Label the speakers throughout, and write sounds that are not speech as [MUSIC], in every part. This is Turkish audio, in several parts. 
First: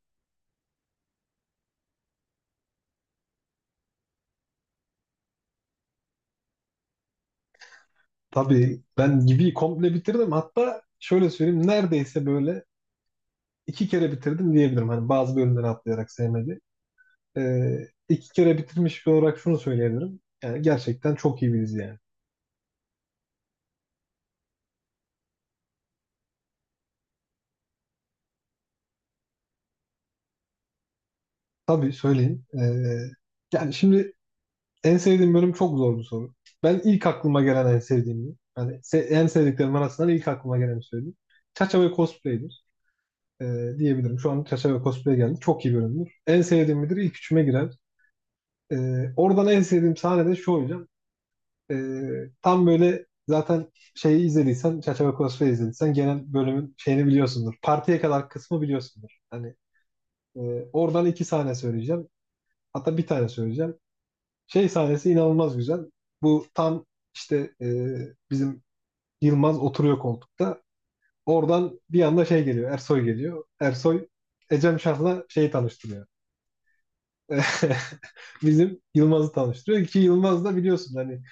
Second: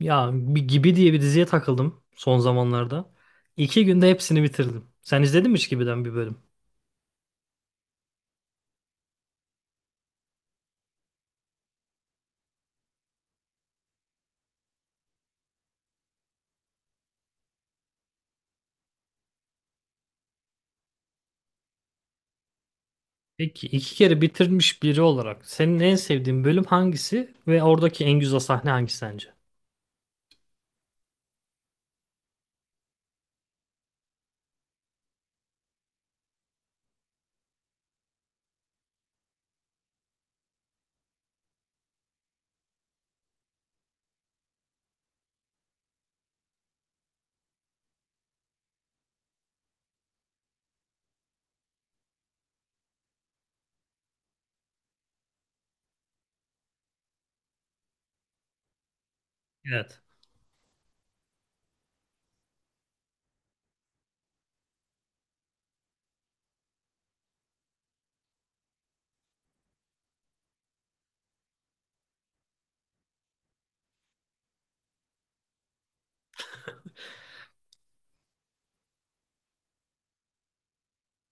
Speaker 1: Ya bir Gibi diye bir diziye takıldım son zamanlarda. 2 günde hepsini bitirdim. Sen izledin mi hiç Gibi'den bir bölüm?
Speaker 2: Tabii ben gibi komple bitirdim. Hatta şöyle söyleyeyim, neredeyse böyle iki kere bitirdim diyebilirim. Hani bazı bölümleri atlayarak sevmedi. İki kere bitirmiş bir olarak şunu söyleyebilirim. Yani gerçekten çok iyi bir dizi yani.
Speaker 1: Peki iki kere bitirmiş biri olarak senin en sevdiğin bölüm hangisi ve oradaki en güzel sahne hangisi sence?
Speaker 2: Tabii söyleyeyim. Yani şimdi en sevdiğim bölüm çok zor bir soru. Ben ilk aklıma gelen en sevdiğimi, en sevdiklerim arasından ilk aklıma geleni söyleyeyim. Çaça ve Cosplay'dir ee, diyebilirim. Şu an Çaça ve Cosplay geldi. Çok iyi bölümdür. En sevdiğim midir? İlk üçüme girer. Oradan en sevdiğim sahne de şu hocam. Tam böyle zaten şeyi izlediysen, Çerçeve Crossfire izlediysen genel bölümün şeyini biliyorsundur. Partiye kadar kısmı biliyorsundur.
Speaker 1: Evet.
Speaker 2: E, Oradan iki sahne söyleyeceğim. Hatta bir tane söyleyeceğim. Şey sahnesi inanılmaz güzel. Bu tam işte e, bizim Yılmaz oturuyor koltukta. Oradan bir anda şey geliyor, Ersoy geliyor. Ersoy Ecem Şah'la şeyi tanıştırıyor. [LAUGHS] Bizim Yılmaz'ı tanıştırıyor ki Yılmaz da biliyorsun hani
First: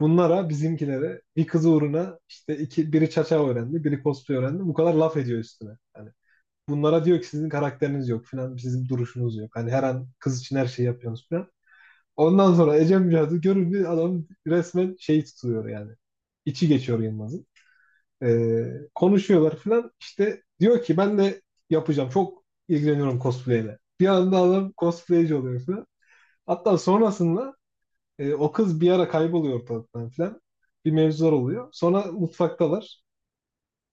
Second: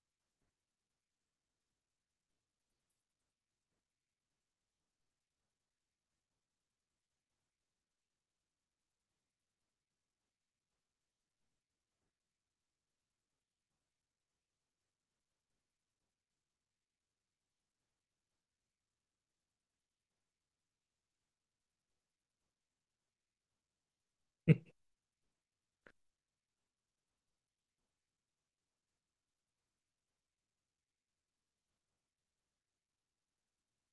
Speaker 2: bunlara bizimkilere bir kız uğruna işte iki, biri çaça öğrendi biri cosplay öğrendi bu kadar laf ediyor üstüne. Hani bunlara diyor ki sizin karakteriniz yok falan, sizin duruşunuz yok. Hani her an kız için her şeyi yapıyorsunuz falan. Ondan sonra Ecem Cadı görünce adam resmen şey tutuyor yani. İçi geçiyor Yılmaz'ın. Ee, Konuşuyorlar falan, işte diyor ki ben de yapacağım, çok ilgileniyorum cosplay ile. Bir anda adam
Speaker 1: [LAUGHS]
Speaker 2: cosplayci oluyor falan. Hatta sonrasında o kız bir ara kayboluyor ortalıktan falan. Bir mevzular oluyor. Sonra mutfaktalar.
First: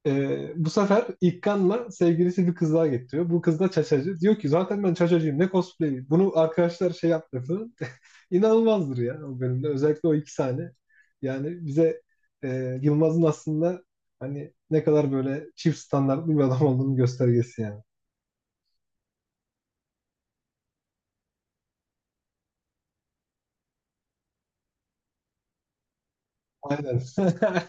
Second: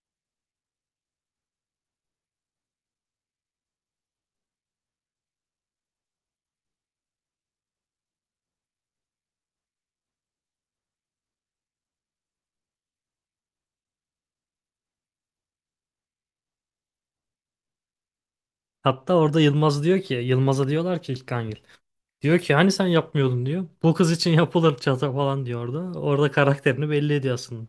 Speaker 2: E, bu sefer İkkanla sevgilisi bir kız daha getiriyor. Bu kız da çaçacı. Diyor ki zaten ben çaçacıyım, ne cosplay. Bunu arkadaşlar şey yaptı falan. [LAUGHS] İnanılmazdır ya o bölümde. Özellikle o iki sahne. Yani bize Yılmaz'ın aslında hani ne kadar böyle çift standartlı bir adam olduğunu göstergesi yani.
Speaker 1: Hatta orada Yılmaz diyor ki, Yılmaz'a diyorlar ki İlkan Yıl. Diyor ki hani sen yapmıyordun diyor. Bu kız için yapılır çata falan diyor orada. Orada karakterini
Speaker 2: Aynen.
Speaker 1: belli ediyor aslında.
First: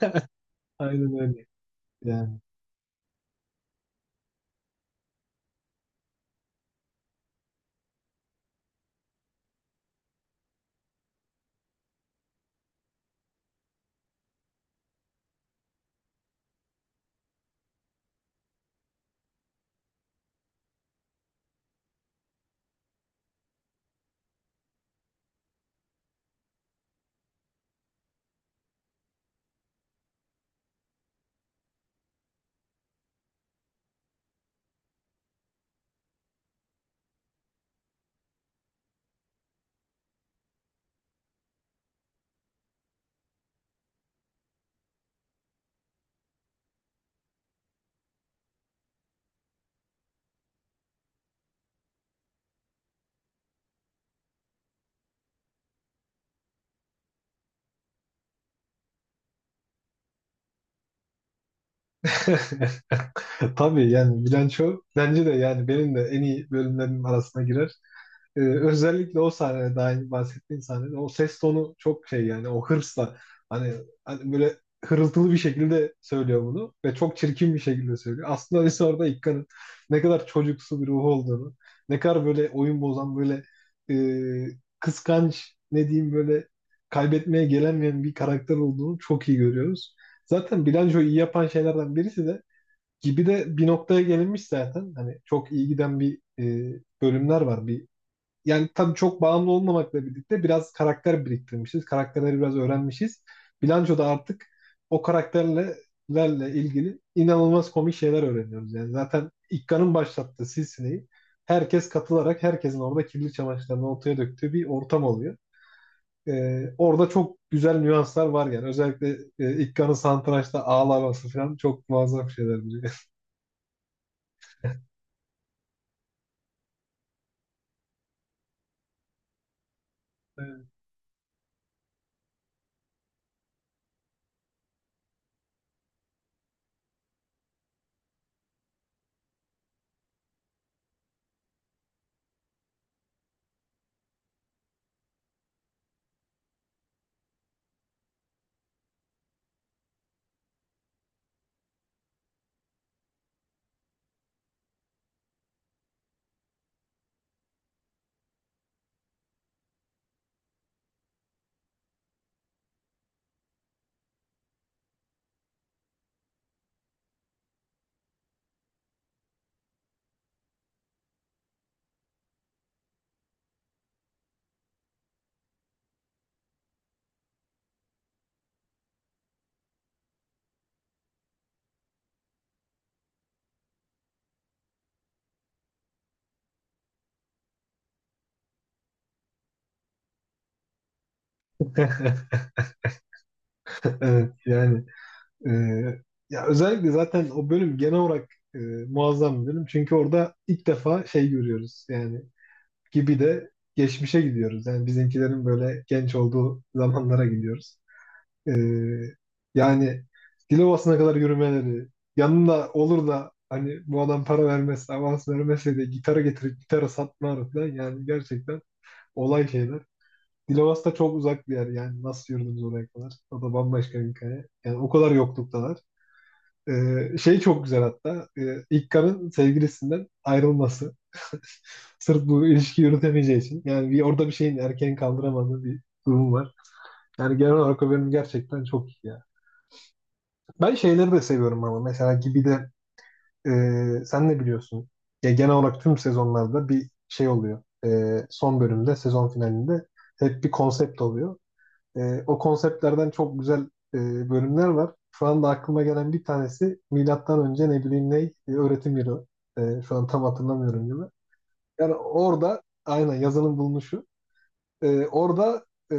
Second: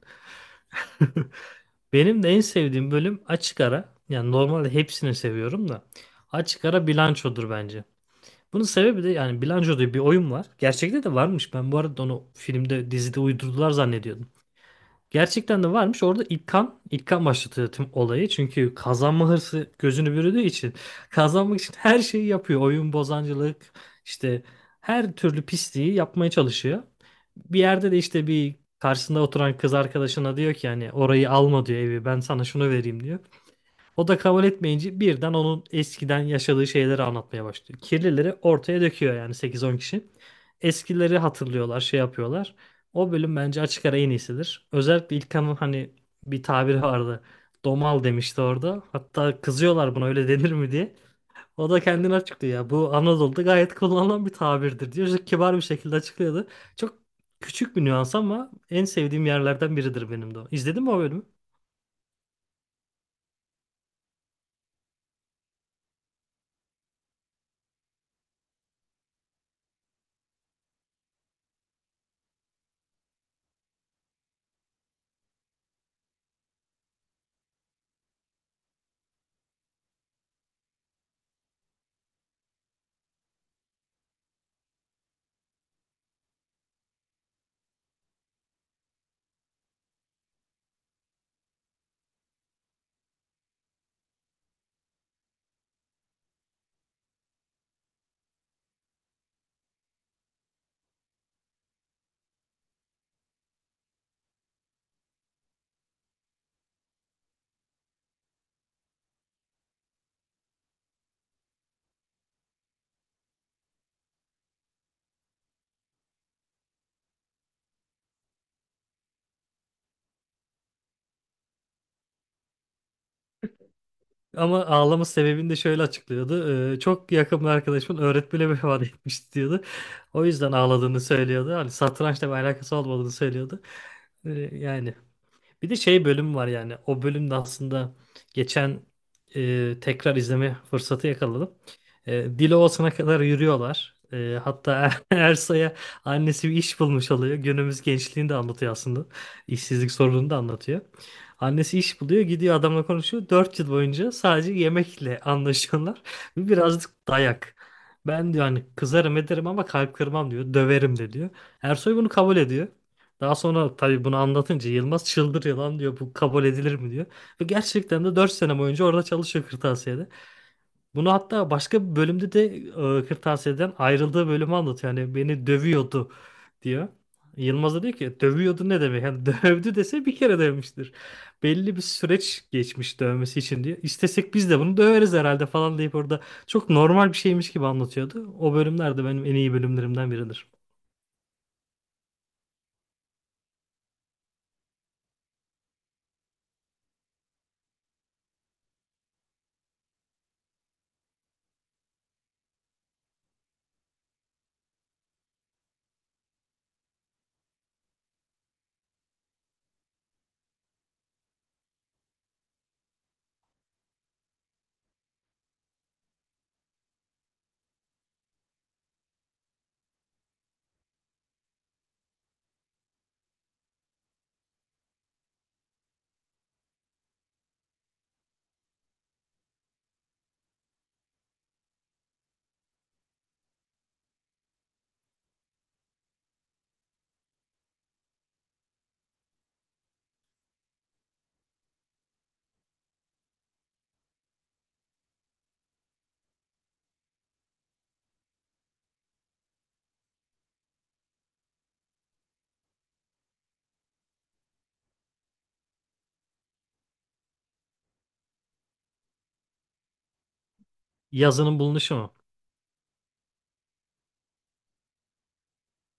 Speaker 2: [LAUGHS]
Speaker 1: [LAUGHS]
Speaker 2: Aynen öyle.
Speaker 1: Benim de
Speaker 2: Yani
Speaker 1: en sevdiğim bölüm açık ara. Yani normalde hepsini seviyorum da. Açık ara bilançodur bence. Bunun sebebi de yani Bilanço diye bir oyun var. Gerçekte de varmış. Ben bu arada onu filmde, dizide uydurdular zannediyordum. Gerçekten de varmış. Orada İlkan, İlkan başlatıyor tüm olayı. Çünkü kazanma hırsı gözünü bürüdüğü için [LAUGHS] kazanmak için her şeyi yapıyor. Oyun bozancılık, işte her türlü pisliği yapmaya çalışıyor. Bir yerde de işte bir karşısında oturan kız arkadaşına diyor ki yani orayı alma diyor evi ben sana şunu vereyim diyor. O da kabul etmeyince birden onun eskiden yaşadığı şeyleri anlatmaya başlıyor. Kirlileri ortaya döküyor yani 8-10 kişi. Eskileri hatırlıyorlar, şey yapıyorlar. O bölüm bence açık ara en iyisidir. Özellikle İlkan'ın hani bir tabiri vardı. Domal demişti orada. Hatta kızıyorlar buna öyle denir mi diye. O da kendini açıklıyor ya. Bu Anadolu'da gayet kullanılan bir tabirdir diyor. Çok kibar bir şekilde açıklıyordu. Çok küçük bir nüans ama en sevdiğim yerlerden biridir benim de o. İzledin mi o bölümü?
Speaker 2: [LAUGHS] tabii yani bilanço bence de yani benim de en iyi bölümlerim arasına girer. Özellikle o sahnede, daha önce bahsettiğim sahnede, o ses tonu çok şey yani, o hırsla hani, hani böyle hırıltılı bir şekilde söylüyor bunu ve çok çirkin bir şekilde söylüyor. Aslında biz orada İkka'nın ne kadar çocuksu bir ruhu olduğunu, ne kadar böyle oyun bozan böyle kıskanç, ne diyeyim, böyle kaybetmeye gelemeyen bir karakter olduğunu çok iyi görüyoruz. Zaten bilançoyu iyi yapan şeylerden birisi de gibi de bir noktaya gelinmiş zaten. Hani çok iyi giden bölümler var. Bir, yani tabii çok bağımlı olmamakla birlikte biraz karakter biriktirmişiz. Karakterleri biraz öğrenmişiz. Bilançoda artık o karakterlerle ilgili inanılmaz komik şeyler öğreniyoruz. Yani zaten İkka'nın başlattığı silsileyi herkes katılarak herkesin orada kirli çamaşırlarını ortaya döktüğü bir ortam oluyor. E, orada çok güzel nüanslar var yani. Özellikle İkka'nın satrançta ağlaması falan çok muazzam şeyler. Biliyor.
Speaker 1: Ama ağlama sebebini de şöyle açıklıyordu. Çok yakın bir arkadaşımın öğretmeni vefat etmiş diyordu. O yüzden ağladığını söylüyordu. Hani satrançla bir alakası olmadığını söylüyordu. Yani bir de şey bölüm var yani. O bölümde aslında geçen tekrar izleme fırsatı yakaladım. E, Dilovası'na kadar yürüyorlar. Hatta [LAUGHS] Ersa'ya annesi bir iş bulmuş oluyor. Günümüz gençliğini de anlatıyor aslında. İşsizlik sorununu da anlatıyor. Annesi iş buluyor, gidiyor adamla konuşuyor. 4 yıl boyunca sadece yemekle anlaşıyorlar. [LAUGHS] Birazcık dayak. Ben diyor hani kızarım ederim ama kalp kırmam diyor. Döverim de diyor. Ersoy bunu kabul ediyor. Daha sonra tabii bunu anlatınca Yılmaz çıldırıyor lan diyor bu kabul edilir mi diyor. Ve gerçekten de 4 sene boyunca orada çalışıyor kırtasiyede. Bunu hatta başka bir bölümde de kırtasiyeden ayrıldığı bölümü anlatıyor. Yani beni dövüyordu diyor. Yılmaz da diyor ki dövüyordu ne demek? Yani [LAUGHS] dövdü dese bir kere dövmüştür. Belli bir süreç geçmiş dövmesi için diyor. İstesek biz de bunu döveriz herhalde falan deyip orada çok normal bir şeymiş gibi anlatıyordu. O bölümler de benim en iyi bölümlerimden biridir.
Speaker 2: [LAUGHS] Evet yani e, ya özellikle zaten o bölüm genel olarak e, muazzam bir bölüm. Çünkü orada ilk defa şey görüyoruz yani gibi de geçmişe gidiyoruz. Yani bizimkilerin böyle genç olduğu zamanlara gidiyoruz. E, Yani Dilovası'na kadar yürümeleri yanında olur da hani bu adam para vermezse, avans vermezse de gitarı getirip gitarı satmaları falan, yani gerçekten olay şeyler. Dilovası da çok uzak bir yer yani, nasıl yürüdünüz oraya kadar? O da bambaşka bir hikaye. Yani o kadar yokluktalar. Şey çok güzel hatta. İlk karın sevgilisinden ayrılması. [LAUGHS] Sırf bu ilişki yürütemeyeceği için. Yani bir, orada bir şeyin, erkeğin kaldıramadığı bir durum var. Yani genel olarak o bölüm gerçekten çok iyi ya. Ben şeyleri de seviyorum ama. Mesela gibi de sen ne biliyorsun? Ya genel olarak tüm sezonlarda bir şey oluyor. E, son bölümde, sezon finalinde hep bir konsept oluyor. E, o konseptlerden çok güzel bölümler var. Şu anda aklıma gelen bir tanesi milattan önce, ne bileyim, öğretim yılı. E, şu an tam hatırlamıyorum gibi.
Speaker 1: Yazının
Speaker 2: Yani
Speaker 1: bulunuşu mu?
Speaker 2: orada aynen yazının bulunuşu. Orada e,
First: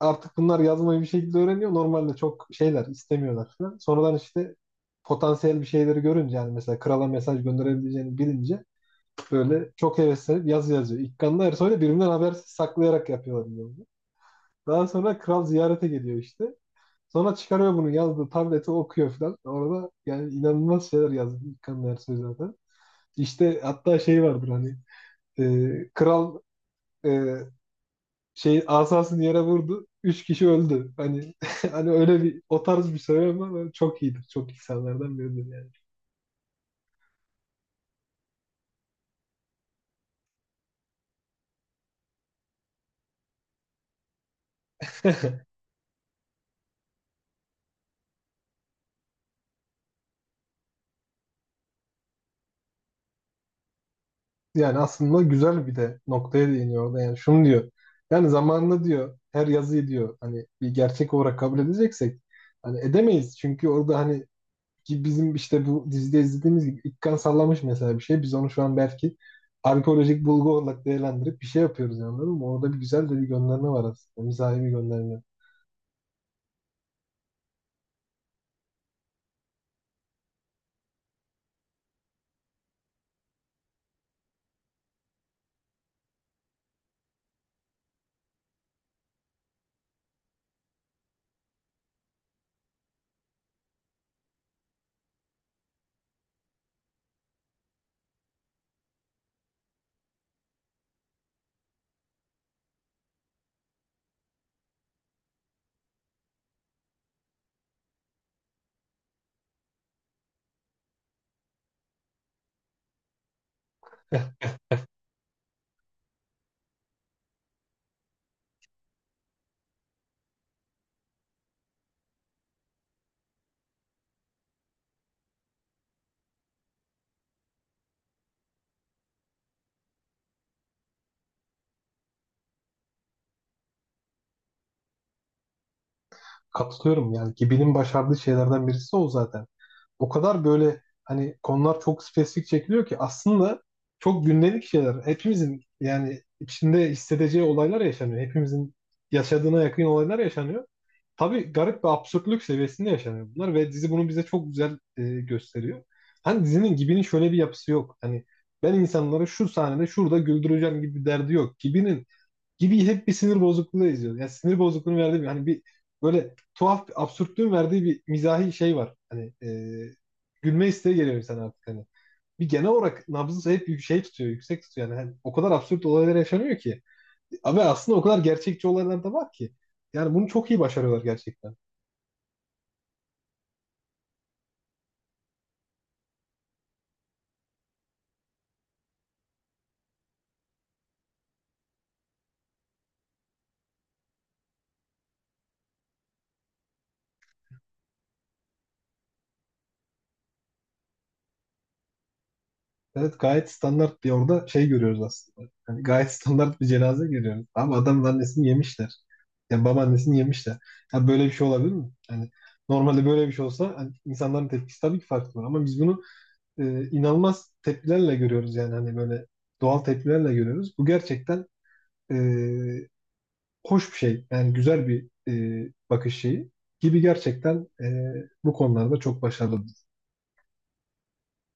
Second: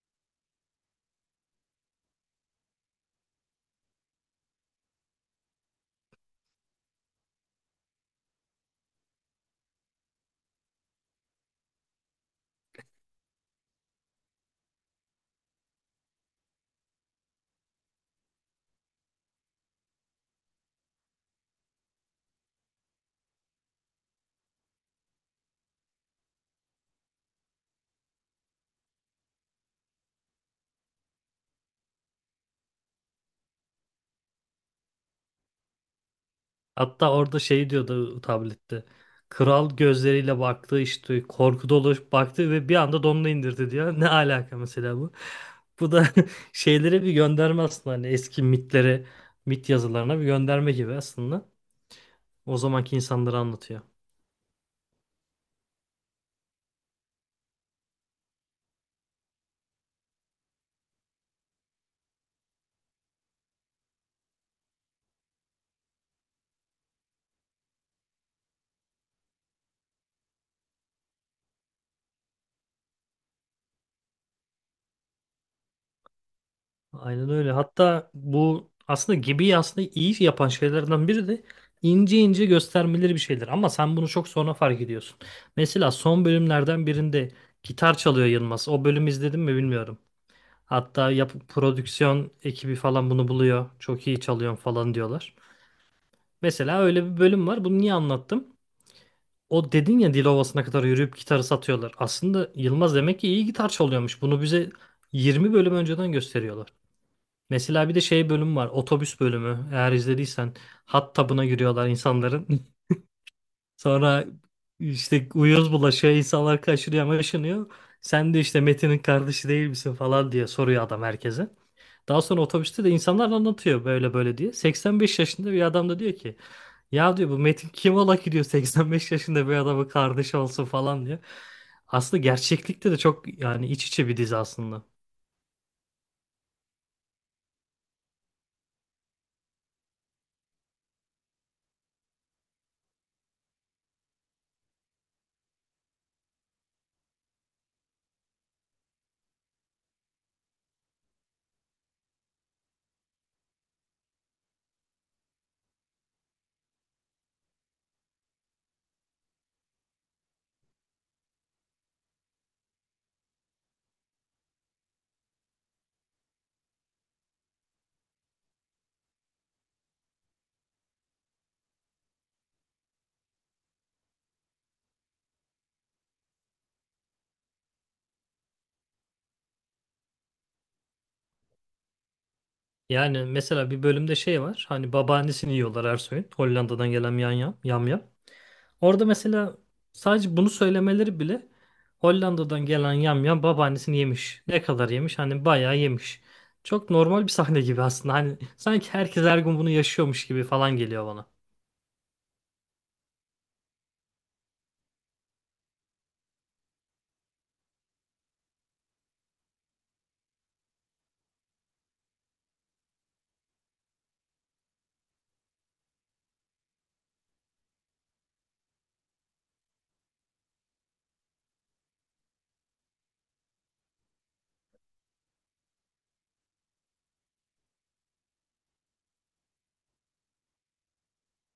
Speaker 2: artık bunlar yazmayı bir şekilde öğreniyor. Normalde çok şeyler istemiyorlar falan. Sonradan işte potansiyel bir şeyleri görünce, yani mesela krala mesaj gönderebileceğini bilince böyle çok heveslenip yazı yazıyor. İlkanlı Ersoy'la birbirinden habersiz saklayarak yapıyorlar bunu. Daha sonra kral ziyarete geliyor işte. Sonra çıkarıyor bunu, yazdığı tableti okuyor falan. Orada yani inanılmaz şeyler yazdı İlkan Ersoy zaten. İşte hatta şey vardır, hani kral e, şey asasını yere vurdu, üç kişi öldü. Hani [LAUGHS] hani öyle bir, o tarz bir söylem var. Ama çok iyidir. Çok insanlardan biridir yani.
Speaker 1: Hatta orada şey diyordu tablette. Kral gözleriyle baktı işte korku dolu baktı ve bir anda donunu indirdi diyor. Ne alaka mesela bu?
Speaker 2: [LAUGHS]
Speaker 1: Bu da [LAUGHS] şeylere bir gönderme aslında hani eski mitlere, mit yazılarına bir gönderme gibi aslında. O zamanki insanları anlatıyor.
Speaker 2: Yani aslında güzel bir de noktaya değiniyor orada. Yani şunu diyor. Yani zamanında diyor her yazıyı diyor hani bir gerçek olarak kabul edeceksek hani edemeyiz. Çünkü orada hani, ki bizim işte bu dizide izlediğimiz gibi ilk kan sallamış mesela bir şey. Biz onu şu an belki arkeolojik bulgu olarak değerlendirip bir şey yapıyoruz yani, anladın mı? Orada bir güzel de bir gönderme var aslında. Mizahi bir gönderme.
Speaker 1: Aynen öyle. Hatta bu aslında gibi aslında iyi yapan şeylerden biri de ince ince göstermeleri bir şeyler. Ama sen bunu çok sonra fark ediyorsun. Mesela son bölümlerden birinde gitar çalıyor Yılmaz. O bölümü izledin mi bilmiyorum. Hatta yap prodüksiyon ekibi falan bunu buluyor. Çok iyi çalıyorsun falan diyorlar. Mesela öyle bir bölüm var. Bunu niye anlattım? O dedin ya Dilovası'na kadar yürüyüp gitarı satıyorlar. Aslında Yılmaz demek ki iyi gitar çalıyormuş. Bunu bize 20 bölüm önceden gösteriyorlar. Mesela bir de şey bölüm var. Otobüs bölümü. Eğer izlediysen hot tub'ına giriyorlar insanların. [LAUGHS] Sonra
Speaker 2: [LAUGHS]
Speaker 1: işte uyuz bulaşıyor. İnsanlar kaçırıyor, maşınıyor. Sen de işte Metin'in kardeşi değil misin falan diye soruyor adam herkese. Daha sonra otobüste de insanlar anlatıyor böyle böyle diye. 85 yaşında bir adam da diyor ki ya diyor bu Metin kim ola ki diyor 85 yaşında bir adamın kardeşi olsun falan diyor. Aslında gerçeklikte de çok yani iç içe bir dizi aslında.
Speaker 2: Katılıyorum yani ki benim başardığı şeylerden birisi o zaten. O kadar böyle hani konular çok spesifik çekiliyor ki aslında çok gündelik şeyler. Hepimizin yani içinde hissedeceği olaylar yaşanıyor. Hepimizin yaşadığına yakın olaylar yaşanıyor. Tabii garip bir absürtlük seviyesinde yaşanıyor bunlar ve dizi bunu bize çok güzel gösteriyor. Hani dizinin Gibi'nin şöyle bir yapısı yok. Hani ben insanları şu sahnede şurada güldüreceğim gibi bir derdi yok. Gibi hep bir sinir bozukluğu izliyor. Yani sinir bozukluğunu verdiği bir, hani bir böyle tuhaf bir absürtlüğün verdiği bir mizahi şey var. Gülme isteği geliyor insana artık hani. Bir genel olarak nabzı hep şey tutuyor, yüksek tutuyor. Yani hani o kadar absürt olaylar yaşanıyor ki. Ve aslında o kadar gerçekçi olaylar da var ki. Yani bunu çok iyi başarıyorlar gerçekten.
Speaker 1: Yani mesela bir bölümde şey var. Hani babaannesini yiyorlar Ersoy'un. Hollanda'dan gelen yam yam yam yam. Orada mesela sadece bunu söylemeleri bile Hollanda'dan gelen yamyam babaannesini yemiş. Ne kadar yemiş? Hani bayağı yemiş. Çok normal bir sahne gibi aslında. Hani sanki herkes her gün bunu yaşıyormuş gibi falan geliyor bana.
Speaker 2: Evet, gayet standart bir orada şey görüyoruz aslında. Yani gayet [LAUGHS] standart bir cenaze görüyoruz. Ama adamın annesini yemişler. Yani babaannesini yemişler. Ya böyle bir şey olabilir mi? Yani normalde böyle bir şey olsa hani insanların tepkisi tabii ki farklı olur. Ama biz bunu inanılmaz tepkilerle görüyoruz yani, hani böyle doğal tepkilerle görüyoruz. Bu gerçekten e, hoş bir şey. Yani güzel bir bakış şeyi gibi gerçekten bu konularda çok başarılı.